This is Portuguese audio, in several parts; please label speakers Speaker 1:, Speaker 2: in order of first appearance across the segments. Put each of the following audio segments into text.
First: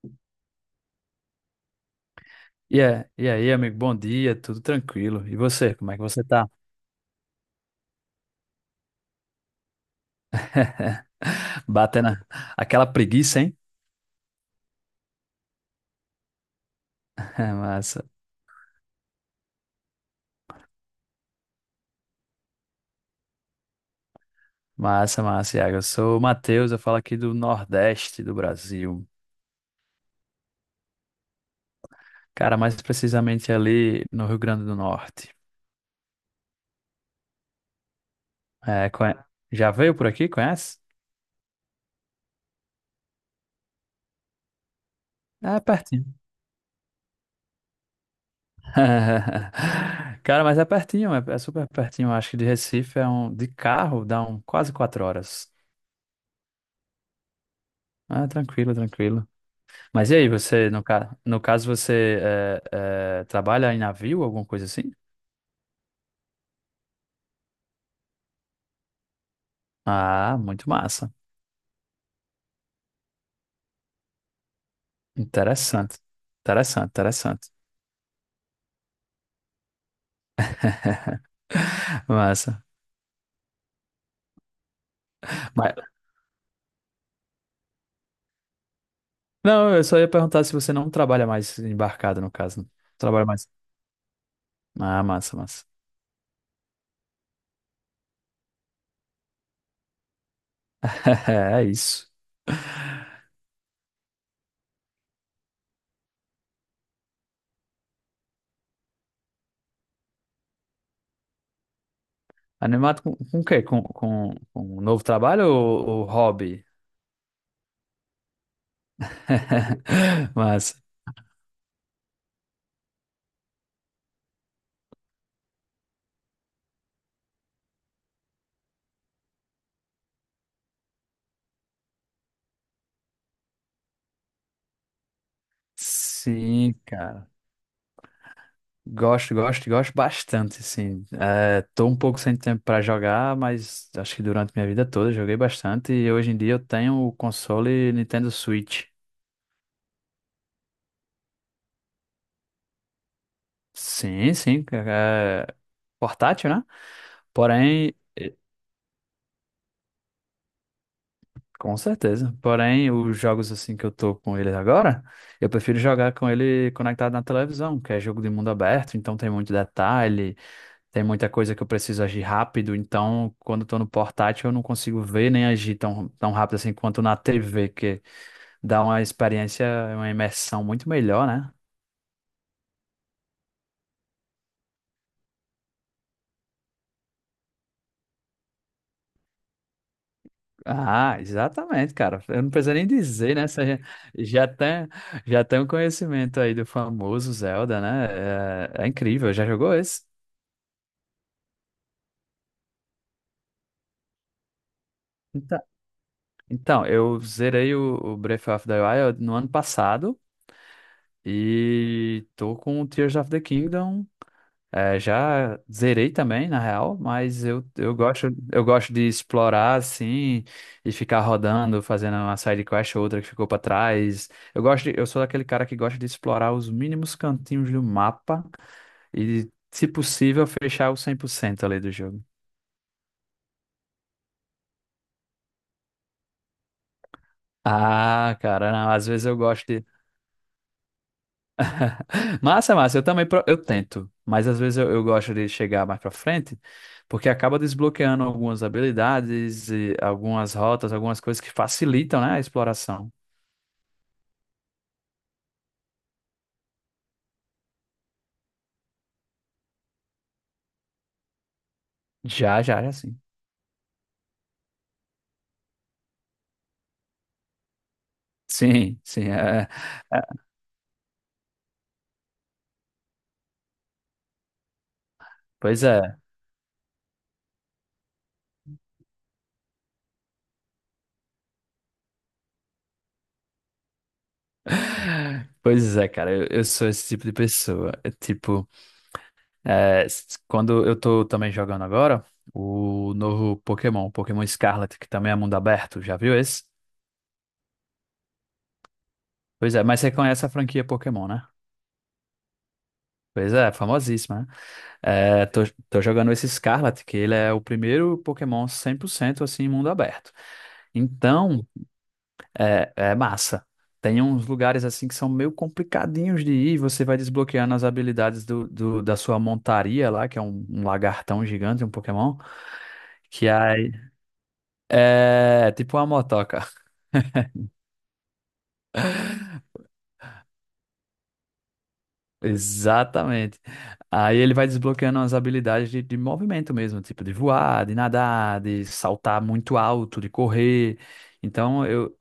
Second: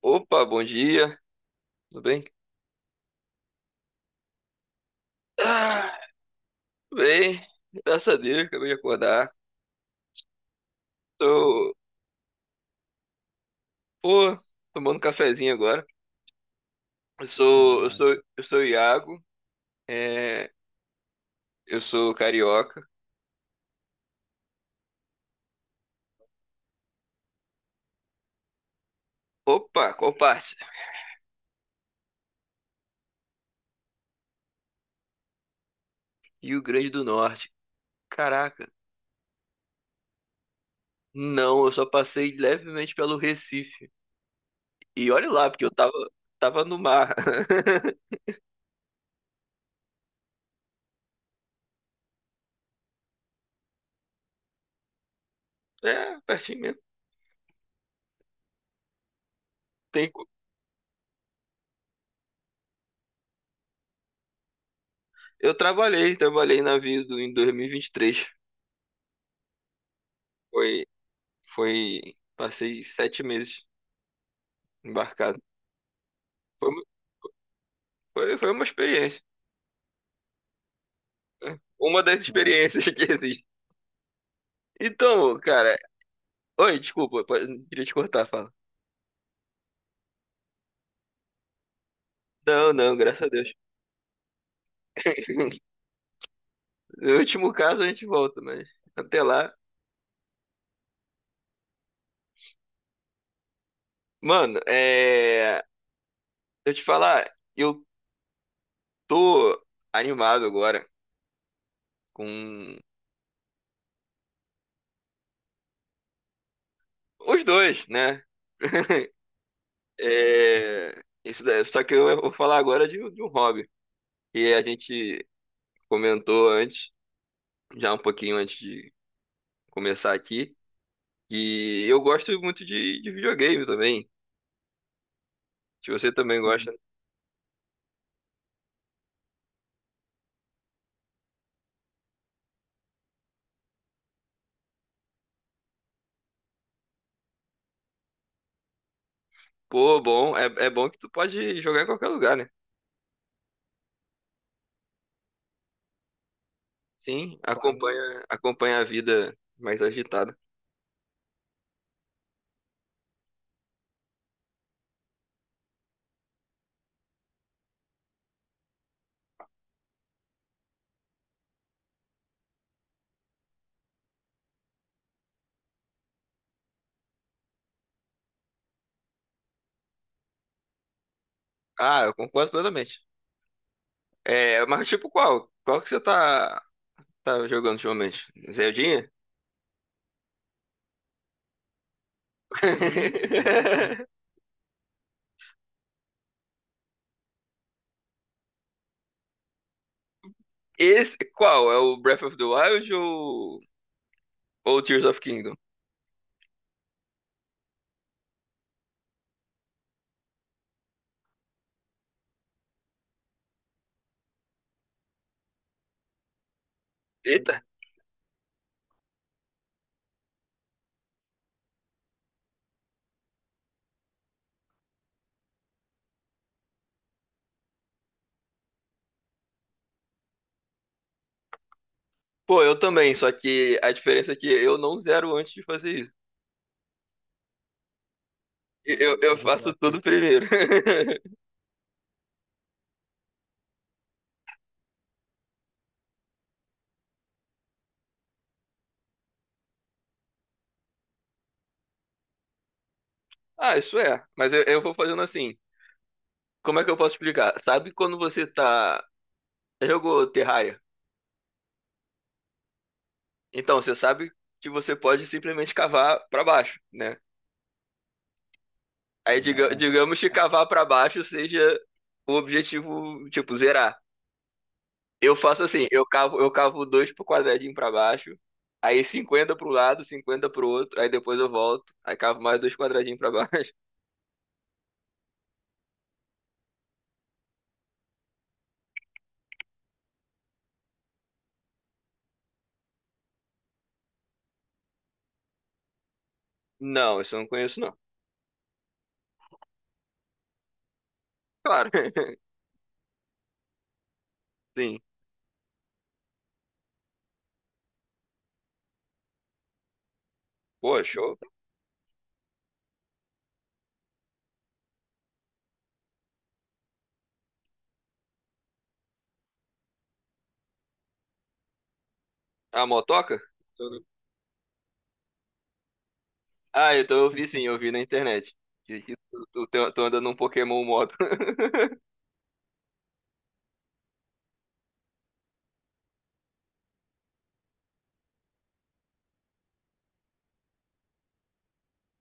Speaker 1: Opa, bom dia, tudo bem?
Speaker 2: E aí, amigo, bom dia, tudo tranquilo. E você, como é
Speaker 1: Ah,
Speaker 2: que você tá?
Speaker 1: tudo bem, graças a Deus, acabei de acordar. Tô,
Speaker 2: Batendo aquela preguiça, hein?
Speaker 1: pô, tomando cafezinho agora. Eu sou, eu Ah,
Speaker 2: Massa,
Speaker 1: sou, eu sou o Iago, é, eu sou carioca.
Speaker 2: massa, massa, Iago. Eu sou o Matheus, eu falo aqui do Nordeste do Brasil.
Speaker 1: Opa, qual parte?
Speaker 2: Cara, mais precisamente ali no Rio Grande do Norte.
Speaker 1: Rio Grande do Norte. Caraca,
Speaker 2: É. Já veio por aqui, conhece?
Speaker 1: não, eu só passei levemente pelo Recife. E olha lá,
Speaker 2: É
Speaker 1: porque eu tava,
Speaker 2: pertinho.
Speaker 1: tava no mar.
Speaker 2: Cara, mas é pertinho, é, é super pertinho. Acho que de Recife De carro dá um quase 4 horas.
Speaker 1: É, pertinho mesmo.
Speaker 2: Ah, tranquilo, tranquilo.
Speaker 1: Tem,
Speaker 2: Mas e
Speaker 1: co-
Speaker 2: aí, você, no caso, você trabalha em navio, alguma coisa assim?
Speaker 1: eu trabalhei na vida em 2023.
Speaker 2: Ah, muito
Speaker 1: Foi
Speaker 2: massa.
Speaker 1: passei 7 meses embarcado.
Speaker 2: Interessante.
Speaker 1: Foi, mu-
Speaker 2: Interessante, interessante.
Speaker 1: foi uma experiência, né? Uma das
Speaker 2: Massa.
Speaker 1: experiências que existe. Então,
Speaker 2: Mas.
Speaker 1: cara. Oi, desculpa, queria te cortar, fala.
Speaker 2: Não, eu só ia perguntar se você não trabalha mais embarcado, no caso. Não.
Speaker 1: Não, não, graças
Speaker 2: Trabalha
Speaker 1: a
Speaker 2: mais.
Speaker 1: Deus.
Speaker 2: Ah, massa, massa.
Speaker 1: No último caso a gente volta, mas até lá.
Speaker 2: É isso.
Speaker 1: Mano, é. Eu te falar, eu tô animado agora com
Speaker 2: Animado com o quê? Com um novo trabalho ou hobby?
Speaker 1: os dois, né?
Speaker 2: Massa.
Speaker 1: É, isso daí. Só que eu vou falar agora de um hobby. E a gente comentou antes, já um pouquinho antes de começar aqui. E eu gosto muito de videogame também. Se você também gosta,
Speaker 2: Sim,
Speaker 1: uhum.
Speaker 2: cara. Gosto, gosto, gosto bastante, sim. É, tô um pouco sem tempo para jogar, mas acho que durante minha vida toda eu joguei bastante e hoje em dia eu tenho o console Nintendo Switch.
Speaker 1: Pô, bom, é bom que tu pode jogar em qualquer lugar, né?
Speaker 2: Sim, sim, é portátil, né?
Speaker 1: Sim, claro.
Speaker 2: Porém.
Speaker 1: Acompanha a vida mais agitada.
Speaker 2: Com certeza. Porém, os jogos assim que eu tô com ele agora, eu prefiro jogar com ele conectado na televisão, que é jogo de mundo aberto, então tem muito detalhe, tem muita coisa que eu preciso agir rápido, então quando eu tô no portátil eu não consigo ver nem agir tão, tão rápido assim quanto na TV, que dá uma experiência, uma imersão muito melhor, né?
Speaker 1: Ah, eu concordo totalmente. É, mas tipo qual? Qual que você tá jogando ultimamente? Zeldinha?
Speaker 2: Ah, exatamente, cara. Eu não preciso nem dizer, né? Você já já tem, já tem um conhecimento aí do famoso Zelda, né? É, é incrível. Já jogou esse?
Speaker 1: Esse, qual? É o Breath of the Wild ou Tears of Kingdom?
Speaker 2: Então, eu zerei o Breath of the Wild no ano passado e tô com o Tears of the Kingdom. É, já zerei também, na real, mas
Speaker 1: Eita!
Speaker 2: eu gosto, eu gosto de explorar assim e ficar rodando, fazendo uma side quest ou outra que ficou pra trás. Eu sou daquele cara que gosta de explorar os mínimos cantinhos do mapa e, se possível, fechar o 100% ali do jogo.
Speaker 1: Pô, eu também, só que a diferença é que eu não zero antes de fazer isso.
Speaker 2: Ah, cara, não, às
Speaker 1: Eu,
Speaker 2: vezes eu
Speaker 1: eu
Speaker 2: gosto
Speaker 1: faço
Speaker 2: de.
Speaker 1: tudo primeiro.
Speaker 2: Massa, massa. Eu também eu tento, mas às vezes eu gosto de chegar mais pra frente, porque acaba desbloqueando algumas habilidades, e algumas rotas, algumas coisas que facilitam, né, a exploração.
Speaker 1: Ah, isso é. Mas eu vou fazendo assim. Como é que eu posso explicar? Sabe quando você tá. Jogou Terraria?
Speaker 2: Já, já, já sim.
Speaker 1: Então, você sabe que você pode simplesmente cavar pra baixo, né?
Speaker 2: Sim, sim.
Speaker 1: Aí, lá,
Speaker 2: É,
Speaker 1: digamos
Speaker 2: é,
Speaker 1: que cavar pra baixo seja o objetivo, tipo, zerar. Eu faço
Speaker 2: pois
Speaker 1: assim:
Speaker 2: é.
Speaker 1: eu cavo dois pro quadradinho pra baixo, aí 50 pro lado, 50 pro outro, aí depois eu volto, aí cavo mais dois quadradinhos pra baixo.
Speaker 2: Pois é, cara, eu sou esse tipo de pessoa. É tipo, é, quando eu tô também jogando agora, o novo Pokémon, Pokémon Scarlet, que também é mundo aberto, já viu esse?
Speaker 1: Não, isso eu não conheço, não.
Speaker 2: Pois é, mas você conhece a franquia Pokémon, né?
Speaker 1: Claro.
Speaker 2: Pois é, famosíssima, né?
Speaker 1: Sim.
Speaker 2: É, tô jogando esse Scarlet, que ele é o primeiro Pokémon 100% assim, em mundo aberto.
Speaker 1: Pô, show.
Speaker 2: Então, é massa. Tem uns lugares assim que são meio complicadinhos de ir, você vai desbloqueando as habilidades da sua montaria lá, que é um lagartão gigante, um Pokémon,
Speaker 1: A motoca?
Speaker 2: que aí
Speaker 1: Tô-
Speaker 2: é tipo uma motoca.
Speaker 1: Ah, eu vi, sim, eu vi na internet. Que Tu anda num Pokémon moto.
Speaker 2: Exatamente. Aí ele vai desbloqueando as habilidades de movimento mesmo, tipo de voar, de nadar, de saltar muito alto, de correr. Então, eu,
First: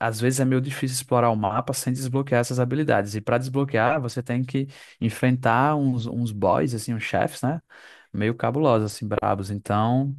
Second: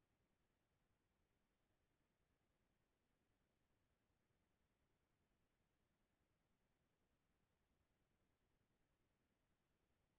Speaker 2: Às vezes é meio difícil explorar o mapa sem desbloquear essas habilidades. E para desbloquear, você tem que enfrentar uns boys, assim, uns chefes, né? Meio cabulosos, assim, brabos. Então,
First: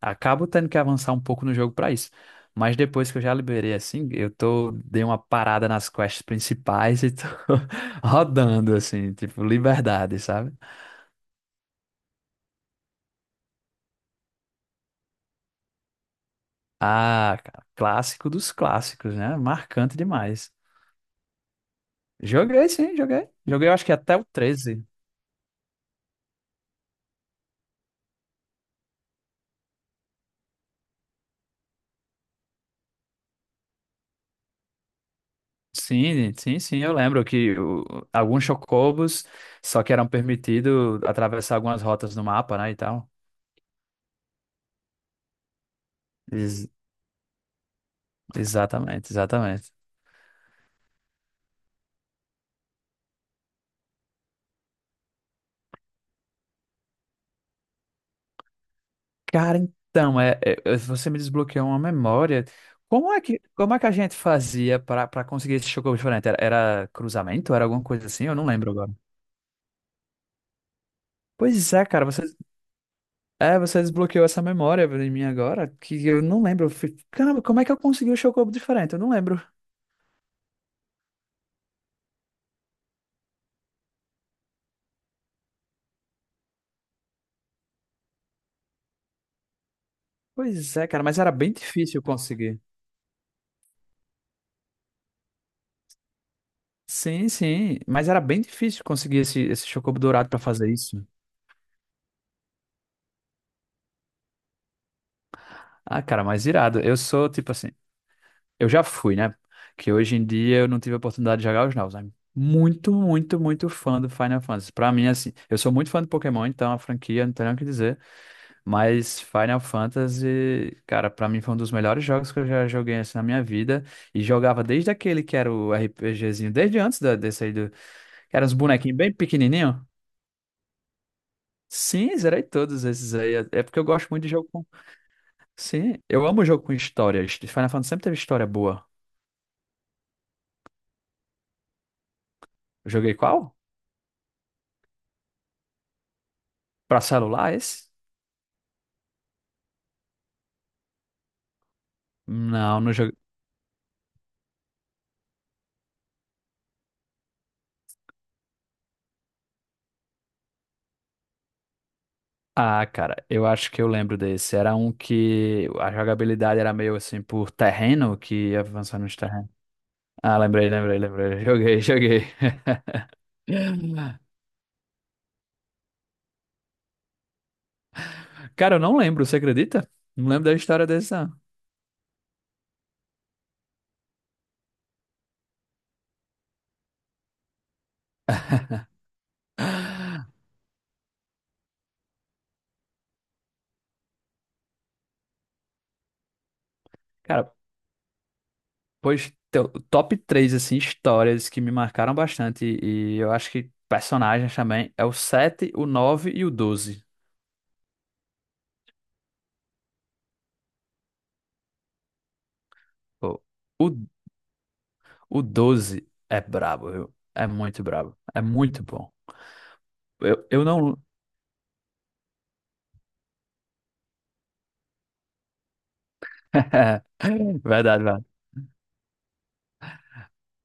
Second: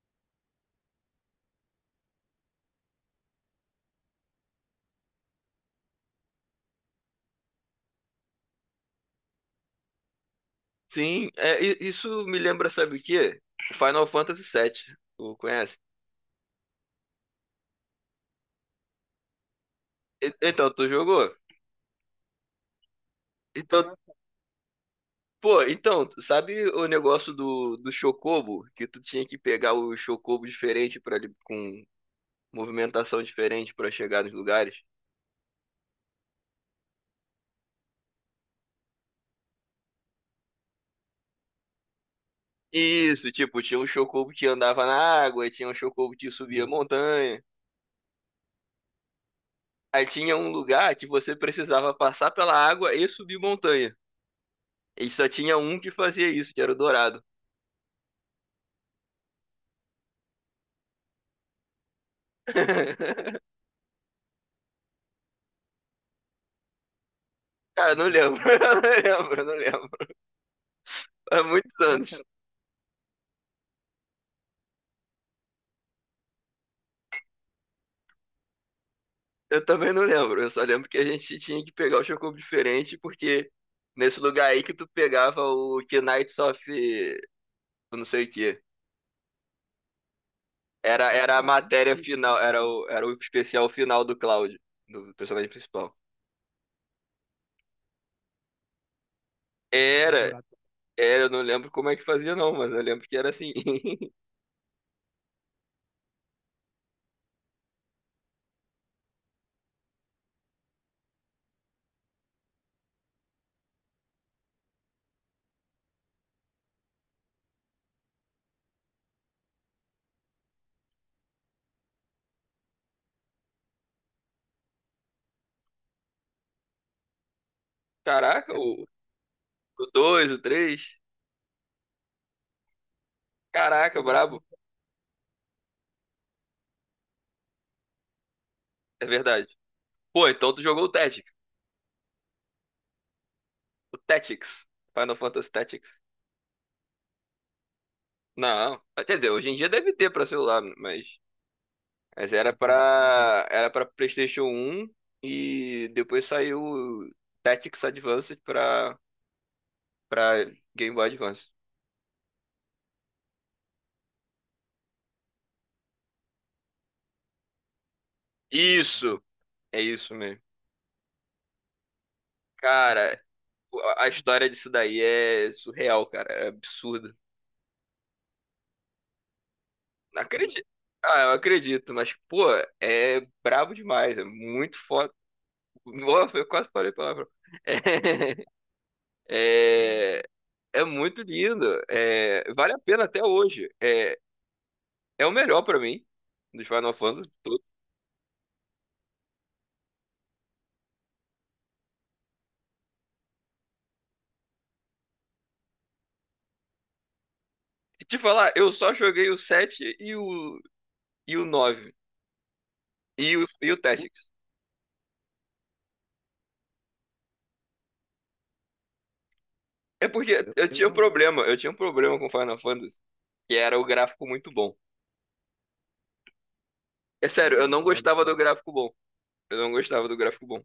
Speaker 2: acabo tendo que avançar um pouco no jogo para isso. Mas depois que eu já liberei, assim, dei uma parada nas quests principais e tô rodando, assim, tipo, liberdade, sabe?
Speaker 1: Sim, é, isso me lembra, sabe o quê? Final Fantasy VII. Tu conhece?
Speaker 2: Ah, cara, clássico dos clássicos, né? Marcante demais.
Speaker 1: Então, tu jogou?
Speaker 2: Joguei, sim, joguei. Joguei, eu acho que
Speaker 1: Então,
Speaker 2: até o 13.
Speaker 1: pô, então, sabe o negócio do Chocobo? Que tu tinha que pegar o Chocobo diferente para com movimentação diferente pra chegar nos lugares?
Speaker 2: Sim, sim, sim, eu lembro que alguns chocobos só que eram permitidos atravessar algumas rotas no mapa, né, e tal.
Speaker 1: Isso, tipo, tinha um Chocobo que andava na água, e tinha um Chocobo que subia
Speaker 2: Ex-
Speaker 1: montanha.
Speaker 2: Exatamente, exatamente.
Speaker 1: Aí tinha um lugar que você precisava passar pela água e subir montanha. E só tinha um que fazia isso, que era o Dourado.
Speaker 2: Cara, então, você me desbloqueou uma memória. Como é que, como é que a gente fazia para conseguir esse chocobo diferente? Era cruzamento? Era alguma
Speaker 1: Cara, não
Speaker 2: coisa assim? Eu
Speaker 1: lembro,
Speaker 2: não lembro
Speaker 1: não
Speaker 2: agora.
Speaker 1: lembro, não lembro. Há muitos
Speaker 2: Pois é, cara,
Speaker 1: anos.
Speaker 2: você desbloqueou essa memória em mim agora, que eu não lembro. Eu fui, caramba, como é que eu consegui o chocobo diferente? Eu não lembro.
Speaker 1: Eu também não lembro. Eu só lembro que a gente tinha que pegar o Chocobo diferente, porque nesse lugar aí que tu pegava o Knights of, eu não sei o quê.
Speaker 2: Pois é, cara,
Speaker 1: Era,
Speaker 2: mas era
Speaker 1: era a
Speaker 2: bem
Speaker 1: matéria
Speaker 2: difícil
Speaker 1: final,
Speaker 2: conseguir.
Speaker 1: era o especial final do Cloud, do personagem principal.
Speaker 2: Sim, sim. Mas era bem difícil conseguir esse chocobo dourado pra
Speaker 1: Era,
Speaker 2: fazer isso.
Speaker 1: eu não lembro como é que fazia, não, mas eu lembro que era assim.
Speaker 2: Ah, cara, mas irado. Eu sou tipo assim. Eu já fui, né? Que hoje em dia eu não tive a oportunidade de jogar os novos. Mas muito, muito, muito fã do Final Fantasy. Pra mim, assim, eu sou muito fã do Pokémon, então a franquia não tem nem o que dizer. Mas Final Fantasy, cara, pra mim foi um dos melhores jogos que eu já joguei assim, na minha vida. E jogava desde aquele que era o RPGzinho, desde antes da, desse aí do. Que eram
Speaker 1: Caraca,
Speaker 2: uns
Speaker 1: o
Speaker 2: bonequinhos bem pequenininhos.
Speaker 1: 2, o 3.
Speaker 2: Sim, zerei todos esses aí. É porque eu
Speaker 1: Caraca,
Speaker 2: gosto muito de
Speaker 1: brabo.
Speaker 2: jogo com. Sim, eu amo jogo com história. Final Fantasy sempre teve história boa.
Speaker 1: É verdade. Pô, então tu jogou o Tactics.
Speaker 2: Joguei qual?
Speaker 1: O Tactics. Final Fantasy Tactics.
Speaker 2: Pra celular, esse?
Speaker 1: Não. Quer dizer, hoje em dia deve ter pra celular, mas.
Speaker 2: Não, não joguei.
Speaker 1: Era pra PlayStation um e depois saiu o Tactics Advanced pra Game Boy Advance.
Speaker 2: Ah, cara, eu acho que eu lembro desse. Era um que a jogabilidade era meio assim por terreno, que ia avançando nos
Speaker 1: Isso!
Speaker 2: terrenos.
Speaker 1: É isso
Speaker 2: Ah,
Speaker 1: mesmo.
Speaker 2: lembrei, lembrei, lembrei. Joguei, joguei.
Speaker 1: Cara, a história disso daí é surreal, cara. É absurdo.
Speaker 2: Cara, eu não lembro, você acredita?
Speaker 1: Não
Speaker 2: Não lembro da
Speaker 1: acredito.
Speaker 2: história desse,
Speaker 1: Ah, eu
Speaker 2: não.
Speaker 1: acredito, mas, pô, é brabo demais, é muito foda. Nossa, eu quase falei palavrão. É, é, é muito lindo, é, vale a pena até hoje. É o melhor pra mim, dos Final Fantasy
Speaker 2: Cara,
Speaker 1: todos.
Speaker 2: pois, top três assim, histórias que me marcaram bastante, e eu acho que personagens também, é o 7 o 9 e o 12.
Speaker 1: E te falar, eu só joguei o sete e o 9 e
Speaker 2: Pô,
Speaker 1: o, e o
Speaker 2: o,
Speaker 1: Tactics.
Speaker 2: o 12 é brabo, viu? É muito brabo. É muito bom.
Speaker 1: É porque
Speaker 2: Eu
Speaker 1: eu tinha um
Speaker 2: não.
Speaker 1: problema, eu tinha um problema com Final Fantasy, que era o gráfico muito bom. É sério, eu não
Speaker 2: Verdade,
Speaker 1: gostava
Speaker 2: verdade.
Speaker 1: do gráfico bom. Eu não gostava do gráfico bom.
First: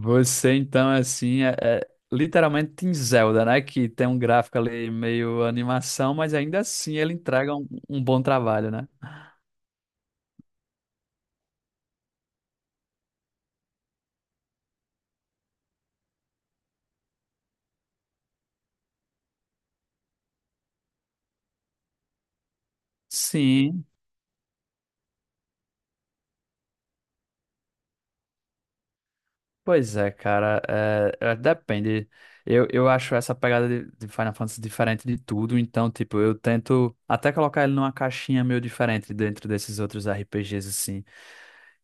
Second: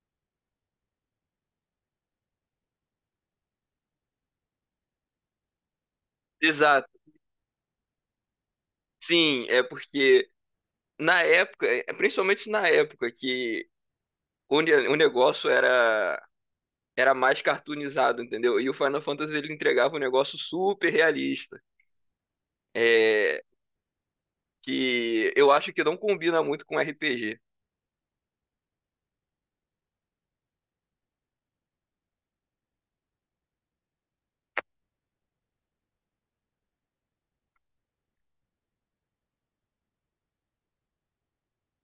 Speaker 2: Você, então, assim, é literalmente em Zelda, né? Que tem um gráfico ali meio animação, mas ainda
Speaker 1: Exato.
Speaker 2: assim ele entrega um bom trabalho, né?
Speaker 1: Sim, é porque na época, principalmente na época que o negócio era mais cartoonizado, entendeu? E o Final Fantasy ele entregava um negócio super realista, é,
Speaker 2: Sim.
Speaker 1: que eu acho que não combina muito com RPG.
Speaker 2: Pois é, cara, depende. Eu acho essa pegada de Final Fantasy diferente de tudo, então, tipo, eu tento até colocar ele numa caixinha meio diferente dentro desses outros RPGs, assim.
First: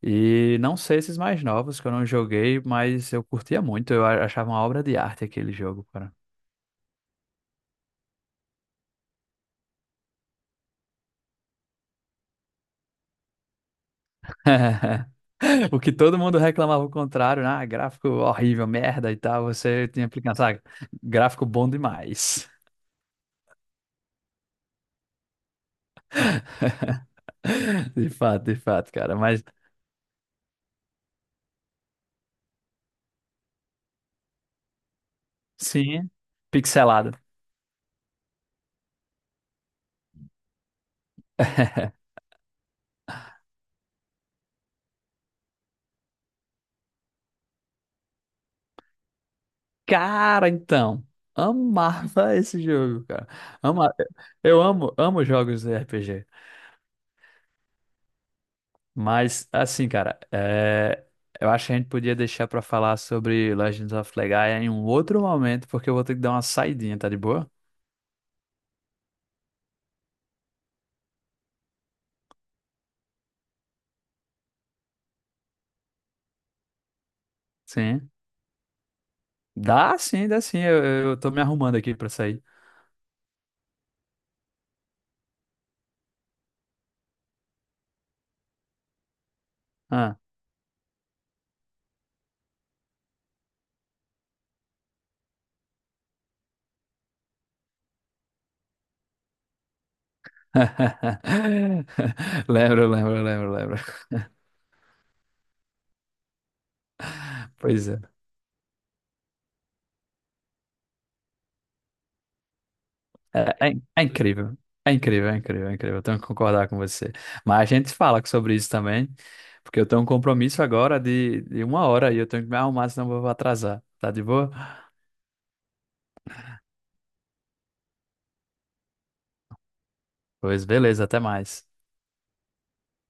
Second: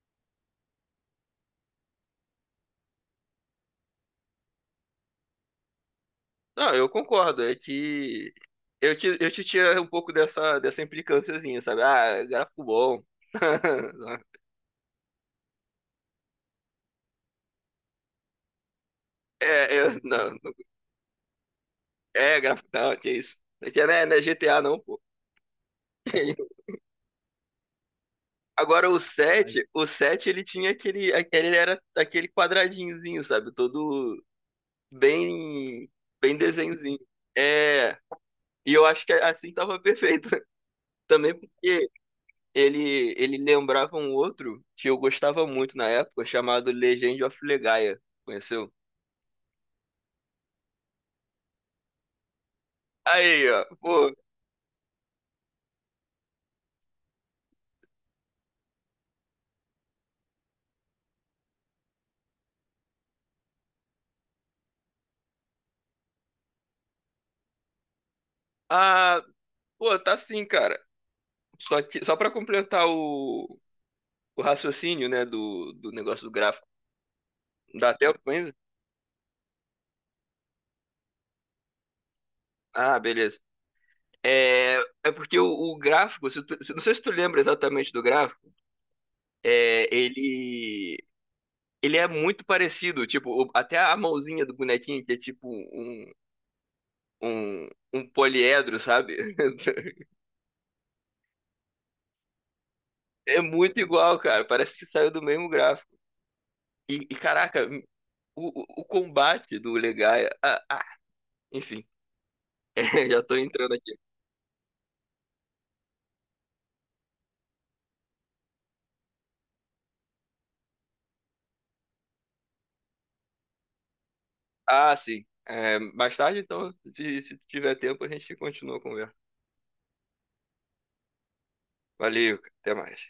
Speaker 2: E não sei esses mais novos que eu não joguei, mas eu curtia muito, eu achava uma obra de arte aquele jogo, cara.
Speaker 1: Não, eu concordo, é que eu te tiro um pouco dessa implicânciazinha, sabe? Ah, gráfico bom.
Speaker 2: O que todo mundo reclamava o contrário, né? Ah, gráfico horrível, merda e tal,
Speaker 1: É,
Speaker 2: você tinha que
Speaker 1: não,
Speaker 2: pensar, "Ah, gráfico bom
Speaker 1: é
Speaker 2: demais.
Speaker 1: gráfico, não, que isso. É que né, não é GTA não, pô.
Speaker 2: De
Speaker 1: Agora
Speaker 2: fato,
Speaker 1: o
Speaker 2: cara. Mas.
Speaker 1: Aí, o 7 ele tinha aquele ele era aquele quadradinhozinho, sabe? Todo bem,
Speaker 2: Sim,
Speaker 1: bem desenhozinho.
Speaker 2: pixelado.
Speaker 1: É, e eu acho que assim tava perfeito. Também porque ele lembrava um outro que eu gostava muito na época, chamado Legend of Legaia. Conheceu?
Speaker 2: Cara, então, amava esse jogo, cara.
Speaker 1: Aí, ó,
Speaker 2: Ama...
Speaker 1: pô.
Speaker 2: Eu amo, amo jogos de RPG. Mas, assim, cara, é, eu acho que a gente podia deixar pra falar sobre Legends of Legaia em um outro momento, porque eu vou ter que dar uma saidinha, tá de boa?
Speaker 1: Ah, pô, tá assim, cara. Só que, só para completar o raciocínio, né, do negócio do gráfico. Dá
Speaker 2: Sim.
Speaker 1: tempo ainda?
Speaker 2: Dá sim, dá sim. Eu tô me arrumando aqui pra sair.
Speaker 1: Ah, beleza. É, é porque o gráfico, se tu- se- não sei se tu lembra exatamente do gráfico, é,
Speaker 2: Ah.
Speaker 1: ele é muito parecido, tipo, até a mãozinha do bonequinho, que é tipo um, um poliedro, sabe?
Speaker 2: Lembro, lembro,
Speaker 1: É
Speaker 2: lembro,
Speaker 1: muito
Speaker 2: lembro.
Speaker 1: igual, cara, parece que saiu do mesmo gráfico. Caraca,
Speaker 2: Pois é.
Speaker 1: o combate do Legaia, enfim, é, já tô
Speaker 2: É, é
Speaker 1: entrando
Speaker 2: in-
Speaker 1: aqui.
Speaker 2: é incrível. É incrível, é incrível, é incrível. Eu tenho que concordar com você. Mas a gente fala sobre isso também, porque eu tenho um compromisso agora de 1 hora e eu tenho que me arrumar, senão eu vou atrasar. Tá de boa?
Speaker 1: Ah, sim, é, mais tarde então, se tiver tempo, a gente continua a conversa.
Speaker 2: Pois beleza, até mais.
Speaker 1: Valeu, cara, até mais.